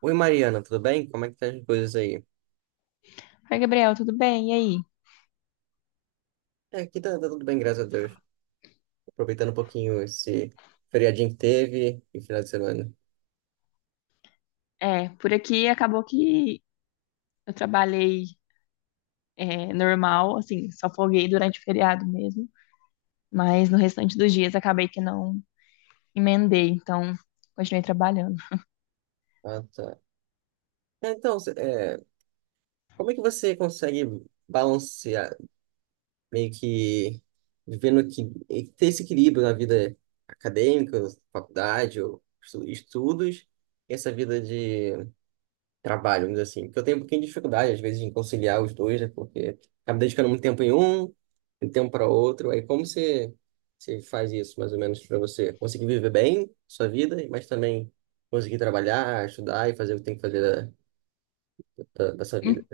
Oi, Mariana, tudo bem? Como é que tá as coisas aí? Oi, Gabriel, tudo bem? E aí? É, aqui tá tudo bem, graças a Deus. Aproveitando um pouquinho esse feriadinho que teve e final de semana. Por aqui acabou que eu trabalhei normal, assim, só folguei durante o feriado mesmo, mas no restante dos dias acabei que não emendei, então continuei trabalhando. Ah, tá. Então, como é que você consegue balancear, meio que vivendo que e ter esse equilíbrio na vida acadêmica, faculdade, ou estudos, e essa vida de trabalho, vamos dizer assim. Porque eu tenho um pouquinho de dificuldade, às vezes, em conciliar os dois, né? Porque acabo dedicando muito tempo em um, muito tempo para outro. Aí como você faz isso, mais ou menos, para você conseguir viver bem sua vida, mas também conseguir trabalhar, estudar e fazer o que tem que fazer da sua vida? En-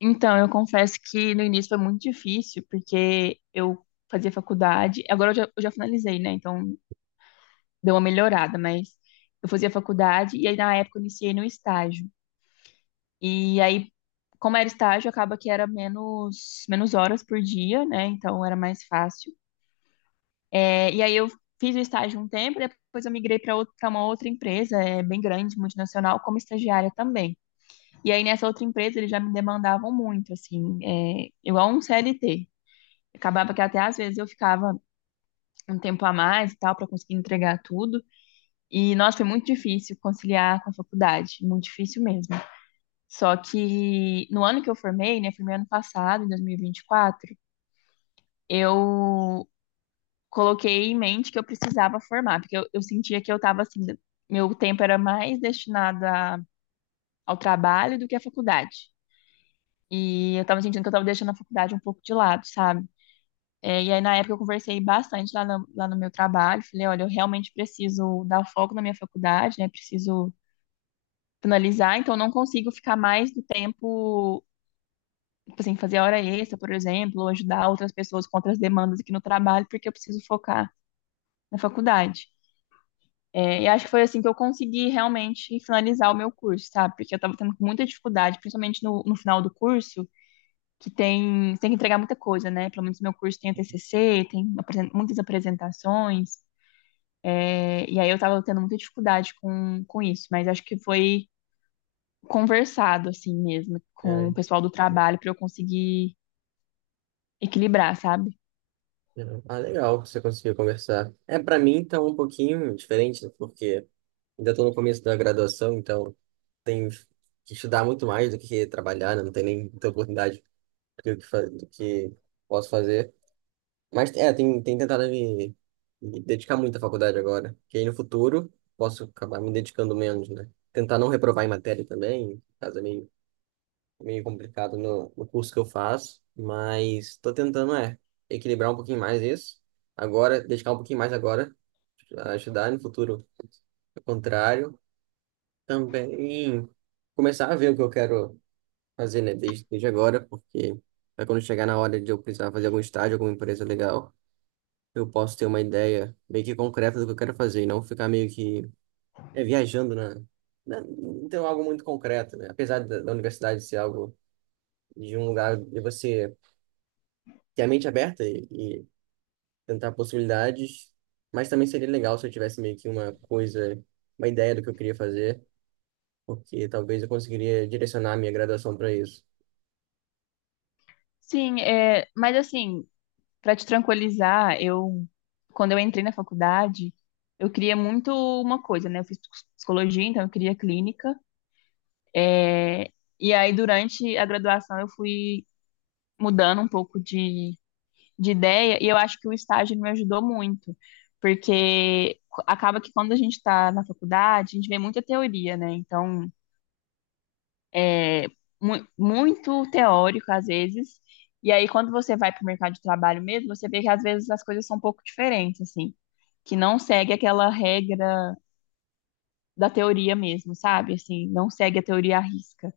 Então, eu confesso que no início foi muito difícil, porque eu fazia faculdade, agora eu já finalizei, né? Então deu uma melhorada, mas eu fazia faculdade e aí na época eu iniciei no estágio. E aí, como era estágio, acaba que era menos horas por dia, né? Então era mais fácil. E aí eu fiz o estágio um tempo, depois eu migrei para uma outra empresa, bem grande, multinacional, como estagiária também. E aí nessa outra empresa eles já me demandavam muito, assim, igual um CLT. Acabava que até às vezes eu ficava um tempo a mais e tal, para conseguir entregar tudo. E, nossa, foi muito difícil conciliar com a faculdade, muito difícil mesmo. Só que no ano que eu formei, né, formei ano passado, em dois mil e vinte e quatro, eu coloquei em mente que eu precisava formar, porque eu sentia que eu estava assim, meu tempo era mais destinado ao trabalho do que à faculdade. E eu estava sentindo que eu estava deixando a faculdade um pouco de lado, sabe? E aí, na época, eu conversei bastante lá no meu trabalho. Falei, olha, eu realmente preciso dar foco na minha faculdade, né? Preciso finalizar, então eu não consigo ficar mais do tempo tipo assim, fazer hora extra, por exemplo, ou ajudar outras pessoas com outras demandas aqui no trabalho, porque eu preciso focar na faculdade. E acho que foi assim que eu consegui realmente finalizar o meu curso, sabe? Porque eu estava tendo muita dificuldade, principalmente no final do curso, que tem, você tem que entregar muita coisa, né? Pelo menos meu curso tem a TCC, tem muitas apresentações, e aí eu estava tendo muita dificuldade com isso, mas acho que foi conversado, assim mesmo, com É, o pessoal do trabalho para eu conseguir equilibrar, sabe? entendeu? Ah, legal que você conseguiu conversar. É, para mim, tá um pouquinho diferente, né? Porque ainda estou no começo da graduação, então tenho que estudar muito mais do que trabalhar, né? Não tem nem muita oportunidade do do que posso fazer. Mas é, tem tentado me dedicar muito à faculdade agora. Que aí no futuro posso acabar me dedicando menos, né? Tentar não reprovar em matéria também, caso é meio complicado no curso que eu faço. Mas tô tentando, é, equilibrar um pouquinho mais isso. Agora, dedicar um pouquinho mais agora, a estudar no futuro. Ao contrário, também começar a ver o que eu quero fazer, né, desde agora, porque vai quando chegar na hora de eu precisar fazer algum estágio, alguma empresa legal, eu posso ter uma ideia meio que concreta do que eu quero fazer e não ficar meio que é, viajando, né, não ter algo muito concreto, né? Apesar da universidade ser algo de um lugar de você ter a mente aberta e tentar possibilidades, mas também seria legal se eu tivesse meio que uma coisa, uma ideia do que eu queria fazer, porque talvez eu conseguiria direcionar a minha graduação para isso. Sim, é, mas assim, para te tranquilizar, eu quando eu entrei na faculdade, eu queria muito uma coisa, né? Eu fiz psicologia, então eu queria clínica. É, E aí durante a graduação eu fui mudando um pouco de ideia e eu acho que o estágio me ajudou muito, porque acaba que quando a gente está na faculdade, a gente vê muita teoria, né? É, Muito teórico às vezes. E aí, quando você vai para o mercado de trabalho mesmo, você vê que às vezes as coisas são um pouco diferentes, assim, que não segue aquela regra da teoria mesmo, sabe? Assim, não segue a teoria à risca.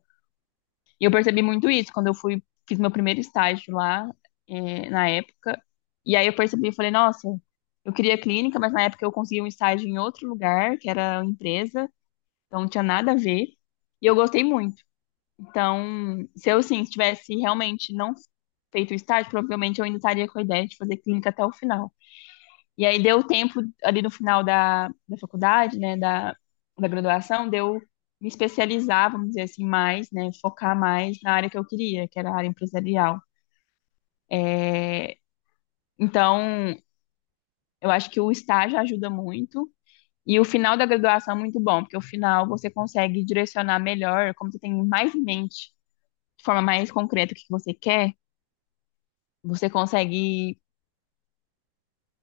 E eu percebi muito isso quando fiz meu primeiro estágio lá, na época. E aí eu percebi e falei, nossa, eu queria clínica, mas na época eu consegui um estágio em outro lugar, que era uma empresa, então não tinha nada a ver. E eu gostei muito. Então, se eu, sim, tivesse realmente não feito o estágio, provavelmente eu ainda estaria com a ideia de fazer clínica até o final. E aí deu tempo ali no final da faculdade, né, da graduação, deu me especializar, vamos dizer assim, mais, né, focar mais na área que eu queria, que era a área empresarial. É, então, eu acho que o estágio ajuda muito e o final da graduação é muito bom, porque o final você consegue direcionar melhor, como você tem mais em mente, de forma mais concreta o que você quer. Você consegue,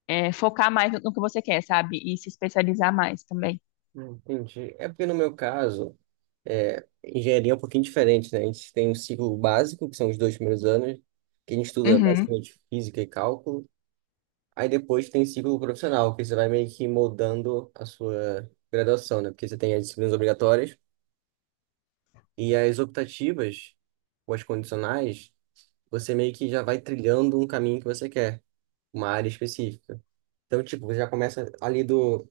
é, focar mais no que você quer, sabe? E se especializar mais também. Entendi. É porque no meu caso. É, engenharia é um pouquinho diferente, né? A gente tem um ciclo básico, que são os dois primeiros anos, que a gente estuda Uhum. basicamente física e cálculo. Aí depois tem ciclo profissional, que você vai meio que moldando a sua graduação, né? Porque você tem as disciplinas obrigatórias e as optativas, ou as condicionais, você meio que já vai trilhando um caminho que você quer, uma área específica. Então, tipo, você já começa ali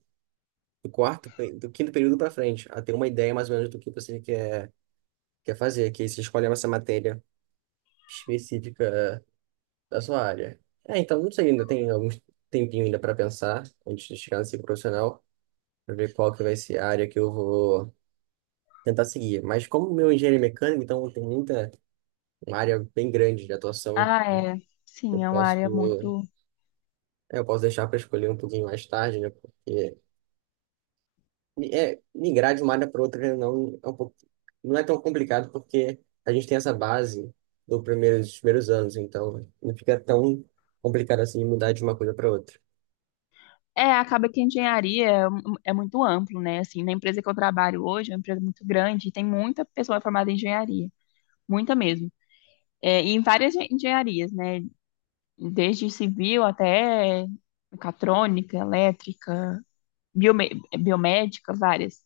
do do quinto período para frente, a ter uma ideia mais ou menos do que você quer fazer, que aí você escolhe essa matéria específica da sua área. É, então, não sei, ainda tem algum tempinho ainda para pensar antes de chegar nesse profissional, para ver qual que vai ser a área que eu vou tentar seguir. Mas como meu é engenheiro mecânico, então tem muita uma área bem grande de atuação, Ah, é. eu Sim, é uma posso área muito. Eu posso deixar para escolher um pouquinho mais tarde, né? Porque é, migrar de uma área para outra não é um pouco, não é tão complicado porque a gente tem essa base do dos primeiros anos, então não fica tão complicado assim mudar de uma coisa para outra. É, acaba que a engenharia é muito amplo, né? Assim, na empresa que eu trabalho hoje, é uma empresa muito grande, e tem muita pessoa formada em engenharia, muita mesmo. É, e em engenharias, né? Desde civil até mecatrônica, elétrica, biomédica, várias.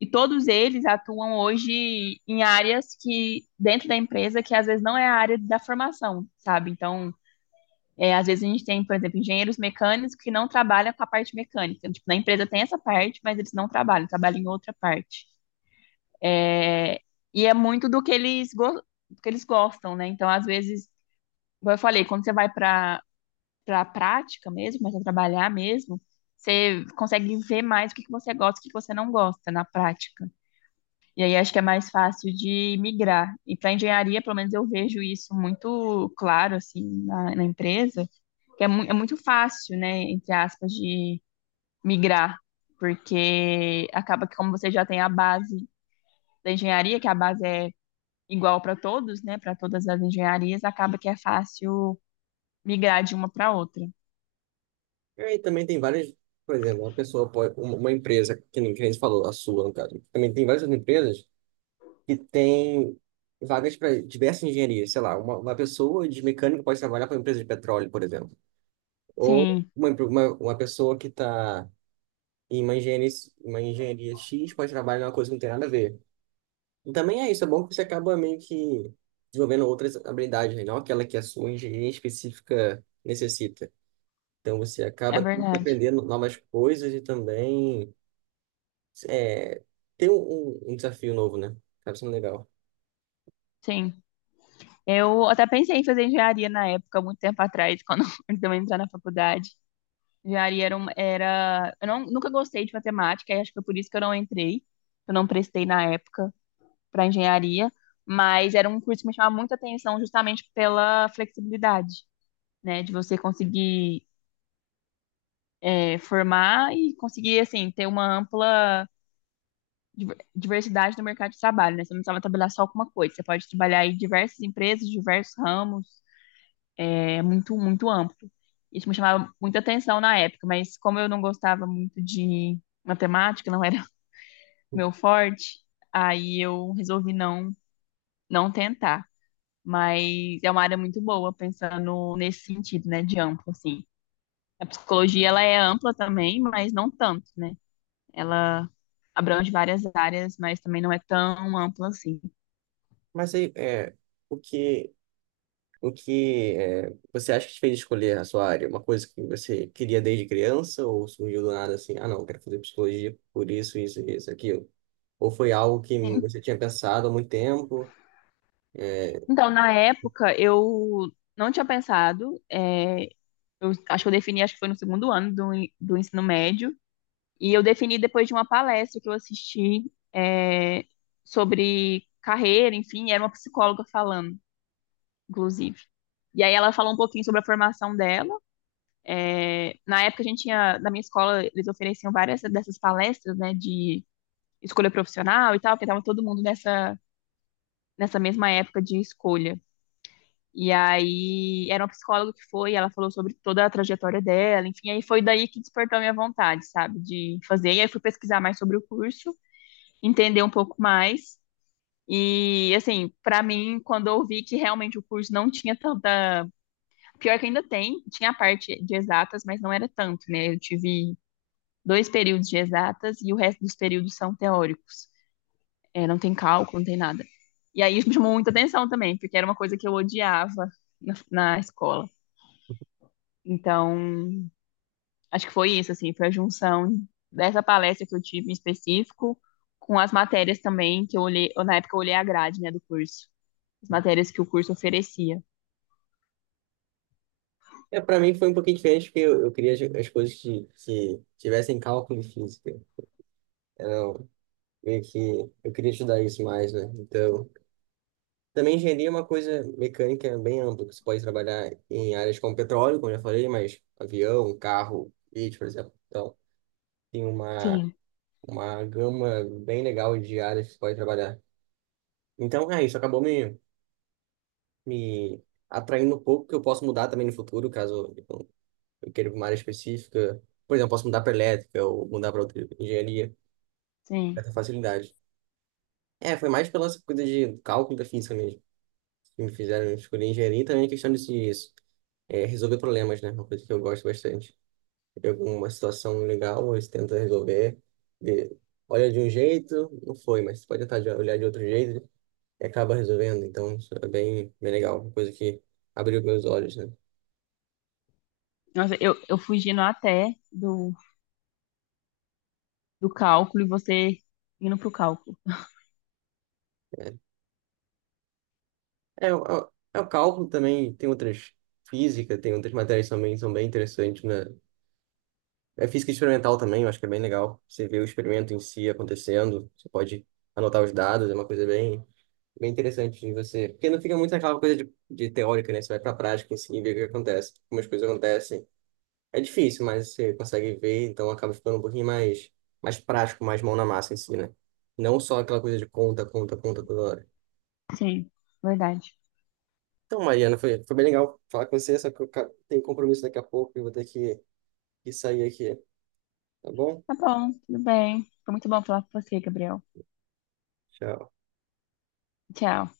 E todos eles atuam hoje em áreas que, dentro da empresa, que às vezes não é a área da formação, sabe? Então, às vezes a gente tem, por exemplo, engenheiros mecânicos que não trabalham com a parte mecânica. Tipo, na empresa tem essa parte, mas eles não trabalham em outra parte. É, e é muito do que eles, go do que eles gostam, né? Então, às vezes, como eu falei, quando você vai para a prática mesmo, começa a trabalhar mesmo, você consegue ver mais o que você gosta e o que você não gosta na prática. E aí acho que é mais fácil de migrar. E para engenharia, pelo menos eu vejo isso muito claro assim na empresa, que é, mu é muito fácil, né, entre aspas, de migrar, porque acaba que como você já tem a base da engenharia, que a base é igual para todos, né, para todas as engenharias, acaba que é fácil migrar de uma para outra. É, e também tem várias, por exemplo, uma pessoa pode, uma empresa, que nem você falou, a sua, no caso, também tem várias outras empresas que têm vagas para diversas engenharias, sei lá, uma pessoa de mecânico pode trabalhar para uma empresa de petróleo, por exemplo, ou Sim, uma pessoa que está em uma engenharia X pode trabalhar em uma coisa que não tem nada a ver. E também é isso, é bom que você acaba meio que desenvolvendo outras habilidades, né? Não aquela que a sua engenharia específica necessita. Então você é acaba verdade. aprendendo novas coisas e também é, ter um desafio novo, né? Acaba sendo legal. Sim. Eu até pensei em fazer engenharia na época, muito tempo atrás, quando antes de eu entrar na faculdade. Engenharia era, um- era... Eu nunca gostei de matemática, e acho que foi por isso que eu não entrei. Eu não prestei na época para engenharia, mas era um curso que me chamava muita atenção justamente pela flexibilidade, né? De você conseguir formar e conseguir, assim, ter uma ampla diversidade no mercado de trabalho, né? Você não precisava trabalhar só com uma coisa, você pode trabalhar em diversas empresas, diversos ramos, é muito, muito amplo. Isso me chamava muita atenção na época, mas como eu não gostava muito de matemática, não era meu forte, aí eu resolvi não tentar. Mas é uma área muito boa, pensando nesse sentido, né, de amplo, assim. A psicologia, ela é ampla também, mas não tanto, né? Ela abrange várias áreas, mas também não é tão ampla assim. Mas aí, é, o que, o você acha que te fez escolher a sua área? Uma coisa que você queria desde criança ou surgiu do nada assim, ah, não, eu quero fazer psicologia por isso, isso, isso, aquilo? Ou foi algo que você tinha pensado há muito tempo? Então, na época, eu não tinha pensado, é, eu acho que eu defini, acho que foi no segundo ano do ensino médio. E eu defini depois de uma palestra que eu assisti sobre carreira, enfim, era uma psicóloga falando, inclusive. E aí ela falou um pouquinho sobre a formação dela. É, na época a gente tinha, na minha escola, eles ofereciam várias dessas palestras, né, de escolha profissional e tal, porque estava todo mundo nessa mesma época de escolha. E aí era uma psicóloga que foi, ela falou sobre toda a trajetória dela, enfim, aí foi daí que despertou a minha vontade, sabe, de fazer. E aí fui pesquisar mais sobre o curso, entender um pouco mais. E, assim, para mim, quando eu vi que realmente o curso não tinha tanta. Pior que ainda tem, tinha a parte de exatas, mas não era tanto, né? Eu tive dois períodos de exatas e o resto dos períodos são teóricos. É, não tem cálculo, não tem nada. E aí isso me chamou muita atenção também, porque era uma coisa que eu odiava na escola. Então, acho que foi isso, assim, foi a junção dessa palestra que eu tive em específico com as matérias também que eu olhei, eu, na época eu olhei a grade, né, do curso, as matérias que o curso oferecia. É, para mim foi um pouquinho diferente porque eu queria as coisas que tivessem cálculo e física. Era meio que eu queria estudar isso mais, né? Então, também engenharia é uma coisa mecânica bem ampla, que você pode trabalhar em áreas como petróleo, como eu já falei, mas avião, carro, leite, por exemplo. Então, tem Sim, uma gama bem legal de áreas que você pode trabalhar. Então, é isso, acabou me atraindo um pouco, que eu posso mudar também no futuro, caso eu queira ir pra uma área específica. Por exemplo, posso mudar para elétrica ou mudar para outra engenharia, com sim. certa facilidade. É, foi mais pela coisa de cálculo da física mesmo, que me fizeram escolher engenharia e também questão de resolver problemas, né? Uma coisa que eu gosto bastante. Pega uma situação legal, você tenta resolver, vê- olha de um jeito, não foi, mas você pode tentar olhar de outro jeito e acaba resolvendo. Então, isso é bem legal, uma coisa que abriu meus olhos, né? Nossa, eu fugindo até do cálculo e você indo pro cálculo. É, o é o cálculo também, tem outras física, tem outras matérias também, são bem interessantes, né? É física experimental também, eu acho que é bem legal. Você vê o experimento em si acontecendo, você pode anotar os dados, é uma coisa bem, bem interessante de você. Porque não fica muito aquela coisa de teórica, né? Você vai pra prática em si e vê o que acontece. Como as coisas acontecem. É difícil, mas você consegue ver, então acaba ficando um pouquinho mais, mais prático, mais mão na massa em si, né? Não só aquela coisa de conta, conta, conta toda hora. Sim, verdade. Então, Mariana, foi bem legal falar com você, só que eu tenho compromisso daqui a pouco e vou ter que sair aqui, tá bom? Tá bom, tudo bem. Foi muito bom falar com você, Gabriel. Tchau. Tchau.